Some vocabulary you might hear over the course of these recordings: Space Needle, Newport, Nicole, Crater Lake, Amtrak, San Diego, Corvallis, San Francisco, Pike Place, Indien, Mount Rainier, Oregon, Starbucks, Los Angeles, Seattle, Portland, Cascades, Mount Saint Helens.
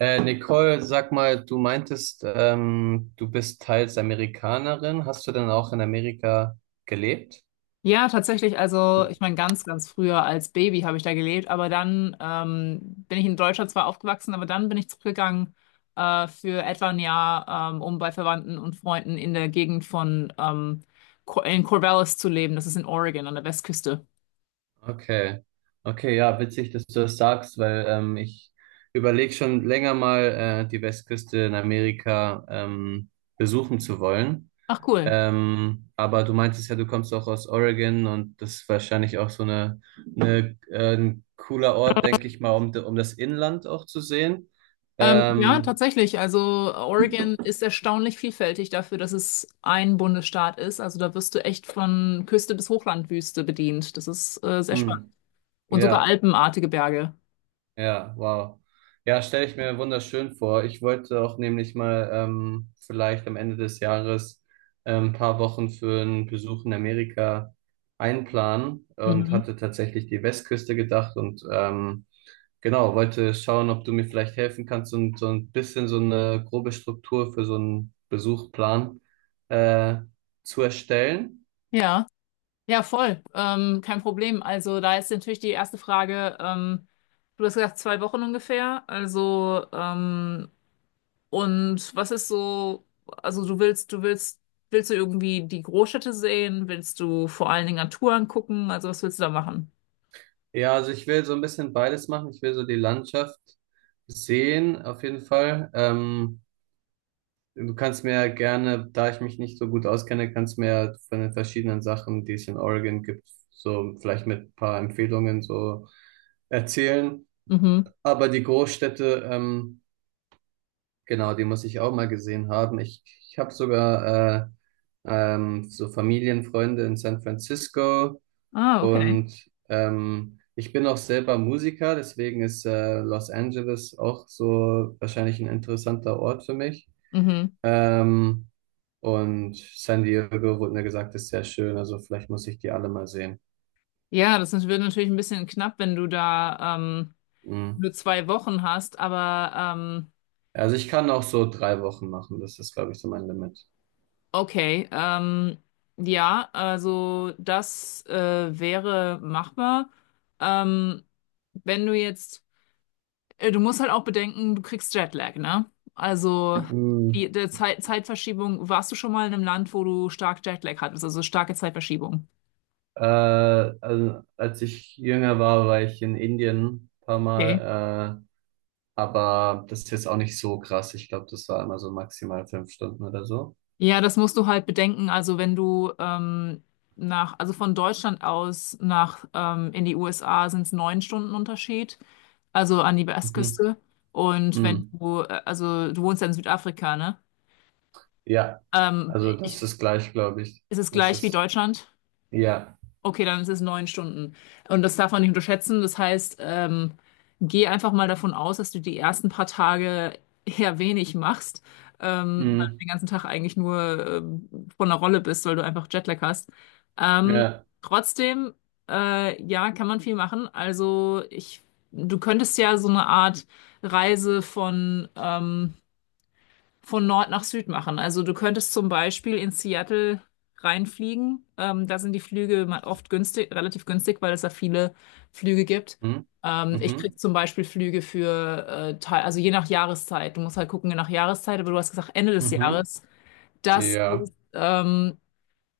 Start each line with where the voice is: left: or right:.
right: Nicole, sag mal, du meintest, du bist teils Amerikanerin. Hast du denn auch in Amerika gelebt?
left: Ja, tatsächlich. Also, ich meine, ganz, ganz früher als Baby habe ich da gelebt, aber dann bin ich in Deutschland zwar aufgewachsen, aber dann bin ich zurückgegangen für etwa ein Jahr, um bei Verwandten und Freunden in der Gegend von in Corvallis zu leben. Das ist in Oregon an der Westküste.
right: Okay. Okay, ja, witzig, dass du das sagst, weil ich überlege schon länger mal, die Westküste in Amerika besuchen zu wollen.
left: Ach, cool.
right: Aber du meintest ja, du kommst auch aus Oregon und das ist wahrscheinlich auch so eine, ein cooler Ort, denke ich mal, um, um das Inland auch zu sehen.
left: Ja,
right: Ähm,
left: tatsächlich. Also, Oregon ist erstaunlich vielfältig dafür, dass es ein Bundesstaat ist. Also, da wirst du echt von Küste bis Hochlandwüste bedient. Das ist sehr spannend.
right: hm.
left: Und sogar
right: Ja,
left: alpenartige Berge.
right: ja, wow. Ja, stelle ich mir wunderschön vor. Ich wollte auch nämlich mal vielleicht am Ende des Jahres ein paar Wochen für einen Besuch in Amerika einplanen und
left: Mhm.
right: hatte tatsächlich die Westküste gedacht und genau, wollte schauen, ob du mir vielleicht helfen kannst und so ein bisschen so eine grobe Struktur für so einen Besuchplan äh, zu erstellen.
left: Ja, ja, voll. Kein Problem. Also da ist natürlich die erste Frage. Du hast gesagt, 2 Wochen ungefähr. Und was ist so, also du willst, du willst, willst du irgendwie die Großstädte sehen? Willst du vor allen Dingen Natur angucken? Also was willst du da machen?
right: Ja, also ich will so ein bisschen beides machen. Ich will so die Landschaft sehen, auf jeden Fall. Du kannst mir ja gerne, da ich mich nicht so gut auskenne, kannst mir ja von den verschiedenen Sachen, die es in Oregon gibt, so vielleicht mit ein paar Empfehlungen so erzählen.
left: Mhm.
right: Aber die Großstädte, genau, die muss ich auch mal gesehen haben. Ich habe sogar so Familienfreunde in San Francisco.
left: Ah, okay.
right: Und ich bin auch selber Musiker, deswegen ist Los Angeles auch so wahrscheinlich ein interessanter Ort für mich.
left: Mhm.
right: Ähm, und San Diego wurde mir gesagt, ist sehr schön, also vielleicht muss ich die alle mal sehen.
left: Ja, das wird natürlich ein bisschen knapp, wenn du da
right: Mhm.
left: nur 2 Wochen hast, aber
right: Also ich kann auch so 3 Wochen machen, das ist, glaube ich, so mein Limit.
left: okay. Ja, also das wäre machbar. Ähm, wenn du jetzt, du musst halt auch bedenken, du kriegst Jetlag, ne? Also
right: Mhm.
left: der Zeitverschiebung, warst du schon mal in einem Land, wo du stark Jetlag hattest, also starke Zeitverschiebung?
right: Also als ich jünger war, war ich in Indien ein paar
left: Okay.
right: Mal, aber das ist jetzt auch nicht so krass. Ich glaube, das war immer so maximal 5 Stunden oder so.
left: Ja, das musst du halt bedenken. Also wenn du also von Deutschland aus nach in die USA sind es 9 Stunden Unterschied, also an die
right: Mhm.
left: Westküste. Und wenn
right: Mhm.
left: du also du wohnst ja in Südafrika, ne?
right: Ja,
left: Ähm,
right: also das
left: ich,
right: ist gleich, glaube ich.
left: ist es
right: Das
left: gleich wie
right: ist,
left: Deutschland?
right: ja.
left: Okay, dann ist es 9 Stunden. Und das darf man nicht unterschätzen. Das heißt, geh einfach mal davon aus, dass du die ersten paar Tage eher wenig machst, weil du
right: Mhm.
left: den ganzen Tag eigentlich nur von der Rolle bist, weil du einfach Jetlag hast. Ähm,
right: Ja.
left: trotzdem, ja, kann man viel machen. Du könntest ja so eine Art Reise von Nord nach Süd machen. Also du könntest zum Beispiel in Seattle reinfliegen. Da sind die Flüge oft günstig, relativ günstig, weil es da viele Flüge gibt.
right: Mhm.
left: Ich krieg
right: Mhm.
left: zum Beispiel Flüge für, Teil- also je nach Jahreszeit. Du musst halt gucken, je nach Jahreszeit, aber du hast gesagt Ende des
right: Mhm.
left: Jahres. Das
right: Ja.
left: ist ähm,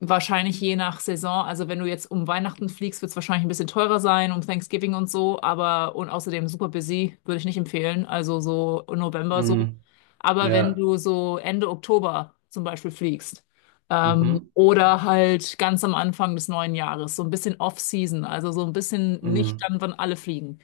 left: Wahrscheinlich je nach Saison. Also wenn du jetzt um Weihnachten fliegst, wird es wahrscheinlich ein bisschen teurer sein, um Thanksgiving und so, aber und außerdem super busy, würde ich nicht empfehlen. Also so November so.
right: Mhm.
left: Aber wenn
right: Ja.
left: du so Ende Oktober zum Beispiel fliegst,
right: Mhm.
left: oder halt ganz am Anfang des neuen Jahres, so ein bisschen Off-Season, also so ein bisschen nicht
right: Mhm.
left: dann, wann alle fliegen,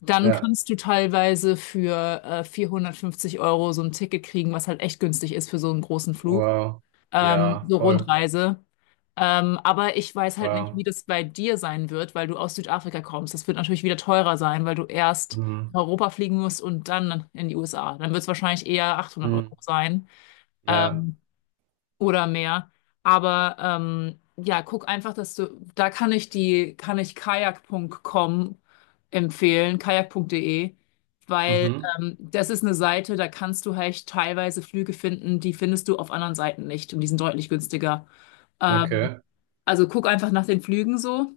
left: dann
right: Ja.
left: kannst du teilweise für 450 € so ein Ticket kriegen, was halt echt günstig ist für so einen großen Flug.
right: Wow. Ja,
left: So
right: voll.
left: Rundreise. Aber ich weiß halt nicht, wie
right: Wow.
left: das bei dir sein wird, weil du aus Südafrika kommst. Das wird natürlich wieder teurer sein, weil du erst
right: Mhm.
left: nach Europa fliegen musst und dann in die USA. Dann wird es wahrscheinlich eher 800
right: Mhm.
left: Euro sein.
right: Ja.
left: Ähm, oder mehr. Aber ja, guck einfach, dass du, da kann ich kann ich kajak.com empfehlen, kajak.de, weil
right: Mhm.
left: das ist eine Seite, da kannst du halt teilweise Flüge finden, die findest du auf anderen Seiten nicht und die sind deutlich günstiger. Ähm,
right: Okay.
left: also guck einfach nach den Flügen so.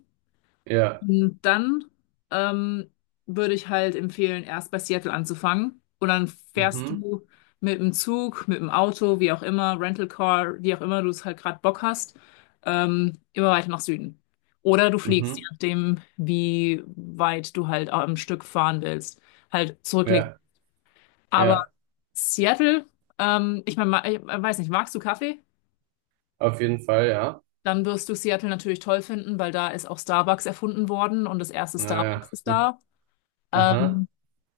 right: Ja.
left: Und dann ähm, würde ich halt empfehlen, erst bei Seattle anzufangen. Und dann fährst
right: Mhm.
left: du mit dem Zug, mit dem Auto, wie auch immer, Rental Car, wie auch immer du es halt gerade Bock hast, immer weiter nach Süden. Oder du fliegst, je
right: Mhm.
left: nachdem, wie weit du halt am Stück fahren willst, halt zurücklegen.
right: Ja.
left: Aber
right: Ja.
left: Seattle, ich meine, ich weiß nicht, magst du Kaffee?
right: Auf jeden Fall, ja.
left: Dann wirst du Seattle natürlich toll finden, weil da ist auch Starbucks erfunden worden und das erste
right: Naja.
left: Starbucks ist
right: Hm.
left: da.
right: Aha.
left: Ähm,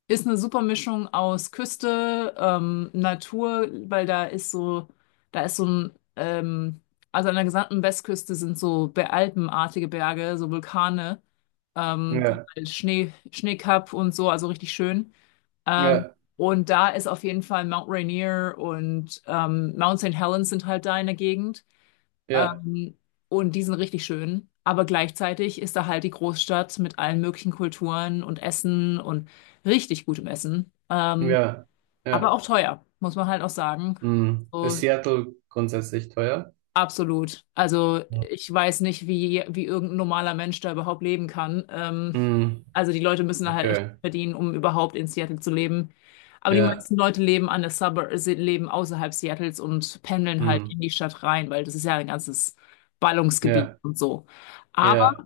left: Ist eine super Mischung aus Küste, Natur, weil da ist so ein, also an der gesamten Westküste sind so alpenartige Berge, so Vulkane, die
right: Ja.
left: halt Schnee, Schneekapp und so, also richtig schön. Ähm,
right: Ja.
left: und da ist auf jeden Fall Mount Rainier und Mount Saint Helens sind halt da in der Gegend.
right: Ja.
left: Ähm, und die sind richtig schön. Aber gleichzeitig ist da halt die Großstadt mit allen möglichen Kulturen und Essen und richtig gutem Essen.
right: Ja.
left: Aber
right: Ja.
left: auch teuer, muss man halt auch sagen.
right: Hm.
left: So,
right: Ist Seattle grundsätzlich teuer?
left: absolut. Also
right: Ja.
left: ich weiß nicht, wie irgendein normaler Mensch da überhaupt leben kann.
right: Hm.
left: Also die Leute müssen da halt echt
right: Okay.
left: verdienen, um überhaupt in Seattle zu leben. Aber die
right: Ja.
left: meisten Leute leben an der Suburb, leben außerhalb Seattles und pendeln halt
right: Hm.
left: in die Stadt rein, weil das ist ja ein ganzes Ballungsgebiet
right: Ja.
left: und so. Aber
right: Ja.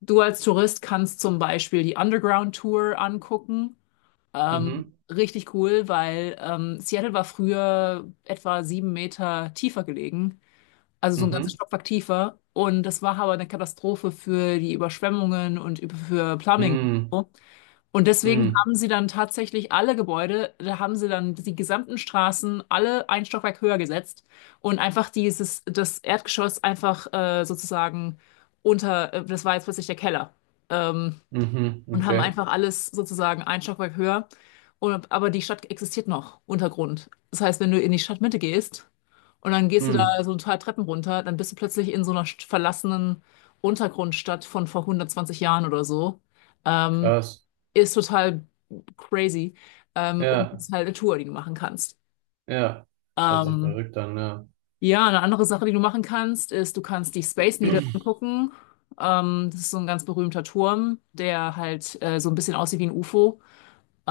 left: du als Tourist kannst zum Beispiel die Underground Tour angucken. Ähm,
right: Mhm.
left: richtig cool, weil Seattle war früher etwa 7 Meter tiefer gelegen, also so ein ganzes
right: Mhm.
left: Stockwerk tiefer. Und das war aber eine Katastrophe für die Überschwemmungen und für Plumbing.
right: Hm.
left: Und deswegen
right: Hm.
left: haben sie dann tatsächlich alle Gebäude, da haben sie dann die gesamten Straßen alle ein Stockwerk höher gesetzt und das Erdgeschoss einfach sozusagen das war jetzt plötzlich der Keller. Ähm,
right: Mhm.
left: und haben
right: Okay.
left: einfach alles sozusagen ein Stockwerk höher. Und aber die Stadt existiert noch, Untergrund. Das heißt, wenn du in die Stadtmitte gehst und dann gehst du
right: Hm.
left: da so ein paar Treppen runter, dann bist du plötzlich in so einer verlassenen Untergrundstadt von vor 120 Jahren oder so. Ähm,
right: Krass.
left: ist total crazy. Und
right: Ja.
left: ist halt eine Tour, die du machen kannst.
right: Ja. Das hört sich
left: Ähm,
right: verrückt an, ja.
left: ja, eine andere Sache, die du machen kannst, ist, du kannst die Space Needle angucken. Das ist so ein ganz berühmter Turm, der halt so ein bisschen aussieht wie ein UFO.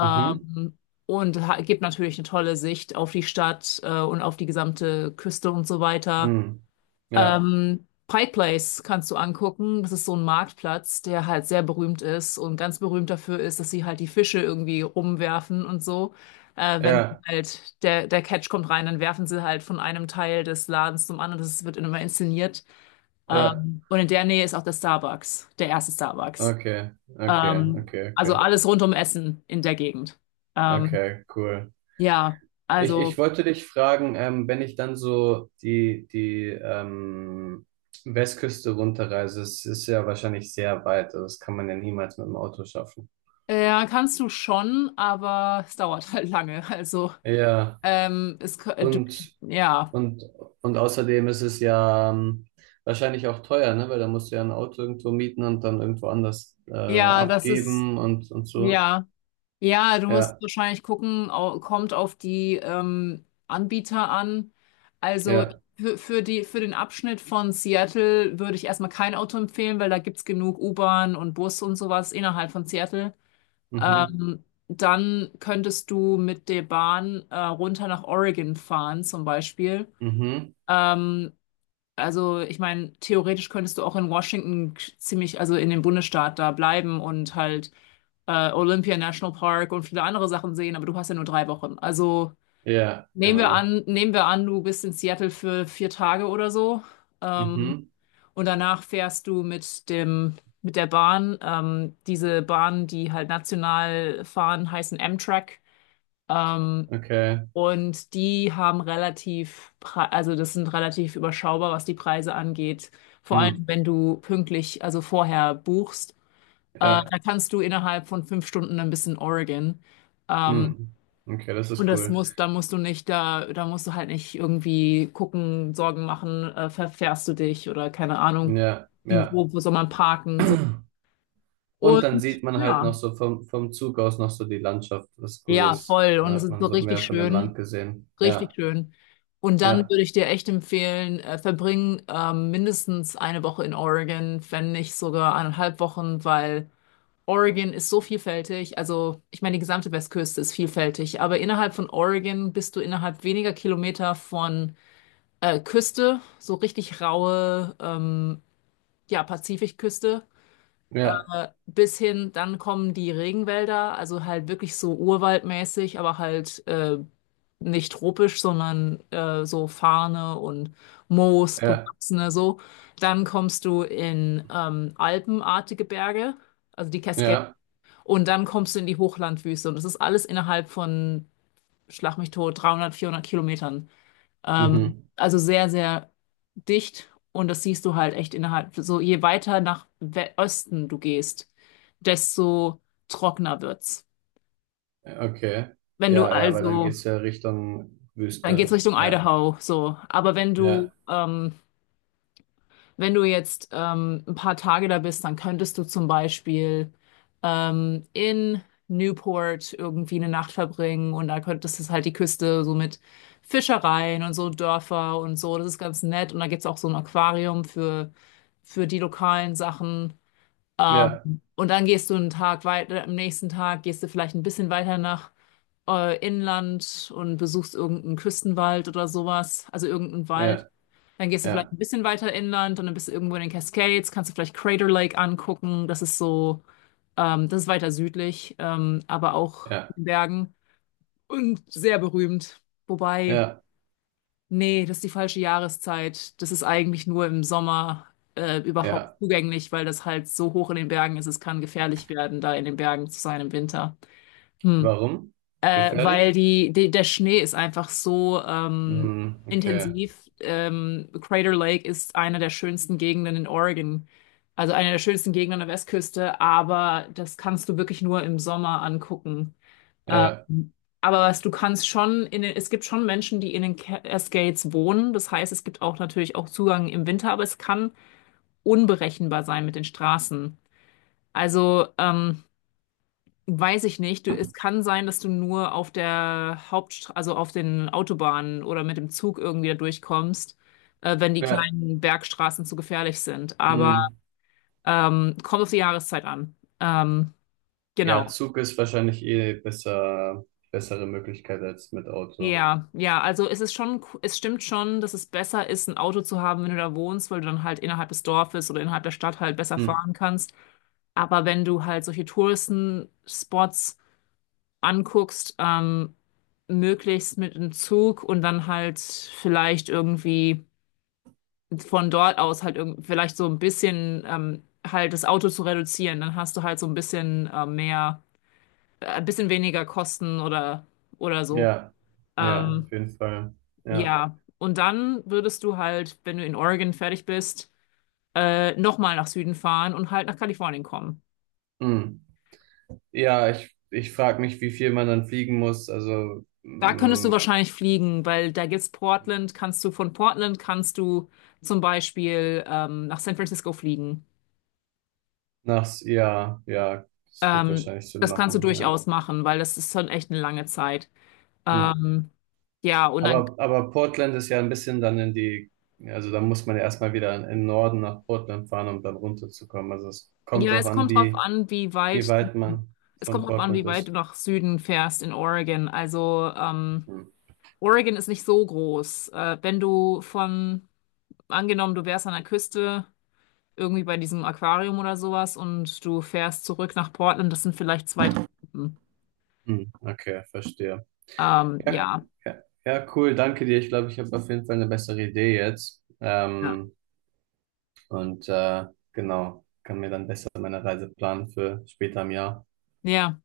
right: Mhm.
left: gibt natürlich eine tolle Sicht auf die Stadt und auf die gesamte Küste und so weiter.
right: Hm. Ja.
left: Pike Place kannst du angucken. Das ist so ein Marktplatz, der halt sehr berühmt ist und ganz berühmt dafür ist, dass sie halt die Fische irgendwie rumwerfen und so. Wenn
right: Ja.
left: halt der Catch kommt rein, dann werfen sie halt von einem Teil des Ladens zum anderen. Das wird immer inszeniert.
right: Ja.
left: Und in der Nähe ist auch der Starbucks, der erste Starbucks.
right: Okay. Okay. Okay.
left: Also
right: Okay.
left: alles rund um Essen in der Gegend. Ähm,
right: Okay. Cool.
left: ja,
right: Ich
left: also
right: wollte dich fragen, wenn ich dann so die Westküste runterreise, es ist ja wahrscheinlich sehr weit, also das kann man ja niemals mit dem Auto schaffen.
left: kannst du schon, aber es dauert halt lange. Also
right: Ja,
left: ähm, es, kö- du,
right: und,
left: ja,
right: und, und außerdem ist es ja wahrscheinlich auch teuer, ne? Weil da musst du ja ein Auto irgendwo mieten und dann irgendwo anders
left: ja, das ist
right: abgeben und so.
left: ja, ja, du musst
right: Ja,
left: wahrscheinlich gucken, kommt auf die Anbieter an. Also
right: ja,
left: für den Abschnitt von Seattle würde ich erstmal kein Auto empfehlen, weil da gibt's genug U-Bahn und Bus und sowas innerhalb von Seattle.
right: mhm,
left: Dann könntest du mit der Bahn runter nach Oregon fahren, zum Beispiel.
right: mhm,
left: Ähm, also ich meine, theoretisch könntest du auch in Washington ziemlich, also in dem Bundesstaat da bleiben und halt Olympia National Park und viele andere Sachen sehen, aber du hast ja nur 3 Wochen. Also
right: ja, genau,
left: nehmen wir an, du bist in Seattle für 4 Tage oder so. Ähm,
right: mhm,
left: und danach fährst du mit der Bahn. Diese Bahnen, die halt national fahren, heißen Amtrak. Ähm,
right: okay,
left: und die haben also das sind relativ überschaubar, was die Preise angeht. Vor allem,
right: mhm,
left: wenn du pünktlich, also vorher buchst,
right: ja,
left: da kannst du innerhalb von 5 Stunden ein bisschen Oregon. Ähm,
right: mhm, okay, das
left: und
right: ist
left: das
right: cool.
left: da musst du nicht, da musst du halt nicht irgendwie gucken, Sorgen machen, verfährst du dich oder keine Ahnung,
right: Ja, ja.
left: wo soll man parken, so.
right: Und dann
left: Und
right: sieht man halt
left: ja,
right: noch so vom, vom Zug aus noch so die Landschaft, was cool
left: ja,
right: ist.
left: voll.
right: Dann
left: Und es
right: hat
left: ist
right: man
left: so
right: so
left: richtig
right: mehr von dem
left: schön.
right: Land gesehen.
left: Richtig
right: Ja,
left: schön. Und dann
right: ja,
left: würde ich dir echt empfehlen, verbring mindestens eine Woche in Oregon, wenn nicht sogar eineinhalb Wochen, weil Oregon ist so vielfältig. Also, ich meine, die gesamte Westküste ist vielfältig, aber innerhalb von Oregon bist du innerhalb weniger Kilometer von Küste, so richtig raue, ja, Pazifikküste
right: ja,
left: bis hin, dann kommen die Regenwälder, also halt wirklich so urwaldmäßig, aber halt nicht tropisch, sondern so Farne und Moos,
right: ja,
left: bewachsene so. Dann kommst du in alpenartige Berge, also die Cascades,
right: ja.
left: und dann kommst du in die Hochlandwüste. Und das ist alles innerhalb von, schlag mich tot, 300, 400 Kilometern.
right: Mhm.
left: Also sehr, sehr dicht und das siehst du halt echt innerhalb. So je weiter nach We Osten du gehst, desto trockener wird's.
right: Okay.
left: Wenn du
right: Ja, ja, weil dann
left: also,
right: geht's ja Richtung
left: dann geht's
right: Wüste.
left: Richtung
right: Ja,
left: Idaho, so. Aber wenn du
right: ja,
left: wenn du jetzt ein paar Tage da bist, dann könntest du zum Beispiel in Newport irgendwie eine Nacht verbringen und da könntest du halt die Küste so mit Fischereien und so Dörfer und so. Das ist ganz nett. Und da gibt's auch so ein Aquarium für die lokalen Sachen. Ähm,
right: ja,
left: und dann gehst du einen Tag weiter, am nächsten Tag gehst du vielleicht ein bisschen weiter nach Inland und besuchst irgendeinen Küstenwald oder sowas, also irgendeinen Wald.
right: ja,
left: Dann gehst du vielleicht
right: ja,
left: ein bisschen weiter inland und dann bist du irgendwo in den Cascades, kannst du vielleicht Crater Lake angucken. Das ist so, das ist weiter südlich, aber auch in
right: ja,
left: den Bergen und sehr berühmt. Wobei,
right: ja,
left: nee, das ist die falsche Jahreszeit. Das ist eigentlich nur im Sommer überhaupt
right: ja.
left: zugänglich, weil das halt so hoch in den Bergen ist. Es kann gefährlich werden, da in den Bergen zu sein im Winter. Hm.
right: Warum?
left: Weil
right: Gefährlich?
left: der Schnee ist einfach so
right: Mhm, okay.
left: intensiv. Crater Lake ist eine der schönsten Gegenden in Oregon, also eine der schönsten Gegenden an der Westküste, aber das kannst du wirklich nur im Sommer angucken.
right: Ja,
left: Ähm, aber was du kannst schon in den, es gibt schon Menschen, die in den Cascades wohnen. Das heißt, es gibt auch natürlich auch Zugang im Winter, aber es kann unberechenbar sein mit den Straßen. Also weiß ich nicht. Du, es kann sein, dass du nur auf der Hauptstraße, also auf den Autobahnen oder mit dem Zug irgendwie da durchkommst, wenn die
right: ja,
left: kleinen Bergstraßen zu gefährlich sind. Aber
right: mhm.
left: kommt auf die Jahreszeit an. Ähm,
right: Ja,
left: genau.
right: Zug ist wahrscheinlich eh besser, bessere Möglichkeit als mit Auto.
left: Ja, ja, also es ist schon, es stimmt schon, dass es besser ist, ein Auto zu haben, wenn du da wohnst, weil du dann halt innerhalb des Dorfes oder innerhalb der Stadt halt besser
right: Hm.
left: fahren kannst. Aber wenn du halt solche Touristenspots anguckst, möglichst mit dem Zug und dann halt vielleicht irgendwie von dort aus halt irgend vielleicht so ein bisschen halt das Auto zu reduzieren. Dann hast du halt so ein bisschen mehr, ein bisschen weniger Kosten oder so.
right: Ja, ja,
left: Ähm,
right: auf jeden Fall. Ja,
left: ja, und dann würdest du halt, wenn du in Oregon fertig bist, nochmal nach Süden fahren und halt nach Kalifornien kommen.
right: hm. Ja, ich frage mich, wie viel man dann fliegen muss. Also,
left: Da könntest du
right: hm,
left: wahrscheinlich fliegen, weil da gibt's Portland, kannst du von Portland kannst du zum Beispiel nach San Francisco fliegen.
right: nachts, ja, ja, das wird
left: Ähm,
right: wahrscheinlich Sinn
left: Das kannst du
right: machen. Ja.
left: durchaus machen, weil das ist schon echt eine lange Zeit.
right: Hm.
left: Ähm, ja, und dann,
right: Aber Portland ist ja ein bisschen dann in die, also da muss man ja erstmal wieder in den Norden nach Portland fahren, um dann runterzukommen. Also, es kommt
left: ja,
right: drauf
left: es
right: an,
left: kommt drauf an, wie
right: wie
left: weit du,
right: weit man
left: es kommt
right: von
left: drauf an,
right: Portland
left: wie weit du
right: ist.
left: nach Süden fährst in Oregon. Also,
right: Hm.
left: Oregon ist nicht so groß. Wenn du von, angenommen, du wärst an der Küste irgendwie bei diesem Aquarium oder sowas und du fährst zurück nach Portland. Das sind vielleicht zwei, drei Stunden.
right: Hm. Okay, verstehe. Ja,
left: Ja,
right: ja, ja, cool, danke dir. Ich glaube, ich habe auf jeden Fall eine bessere Idee jetzt.
left: ja,
right: Und genau, kann mir dann besser meine Reise planen für später im Jahr.
left: ja,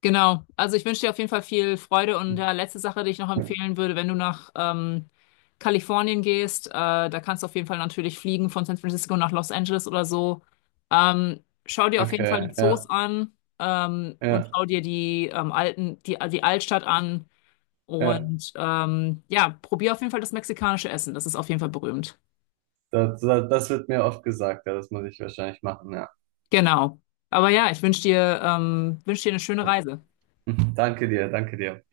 left: genau. Also ich wünsche dir auf jeden Fall viel Freude und ja, letzte Sache, die ich noch empfehlen würde, wenn du nach Kalifornien gehst, da kannst du auf jeden Fall natürlich fliegen von San Francisco nach Los Angeles oder so. Schau dir auf jeden Fall die
right: Okay,
left: Zoos
right: ja,
left: an und
right: ja,
left: schau dir die alten, die Altstadt an.
right: ja.
left: Und ja, probier auf jeden Fall das mexikanische Essen. Das ist auf jeden Fall berühmt.
right: Das wird mir oft gesagt, ja, das muss ich wahrscheinlich machen, ja.
left: Genau. Aber ja, ich wünsche dir, wünsch dir eine schöne Reise.
right: Danke dir, danke dir.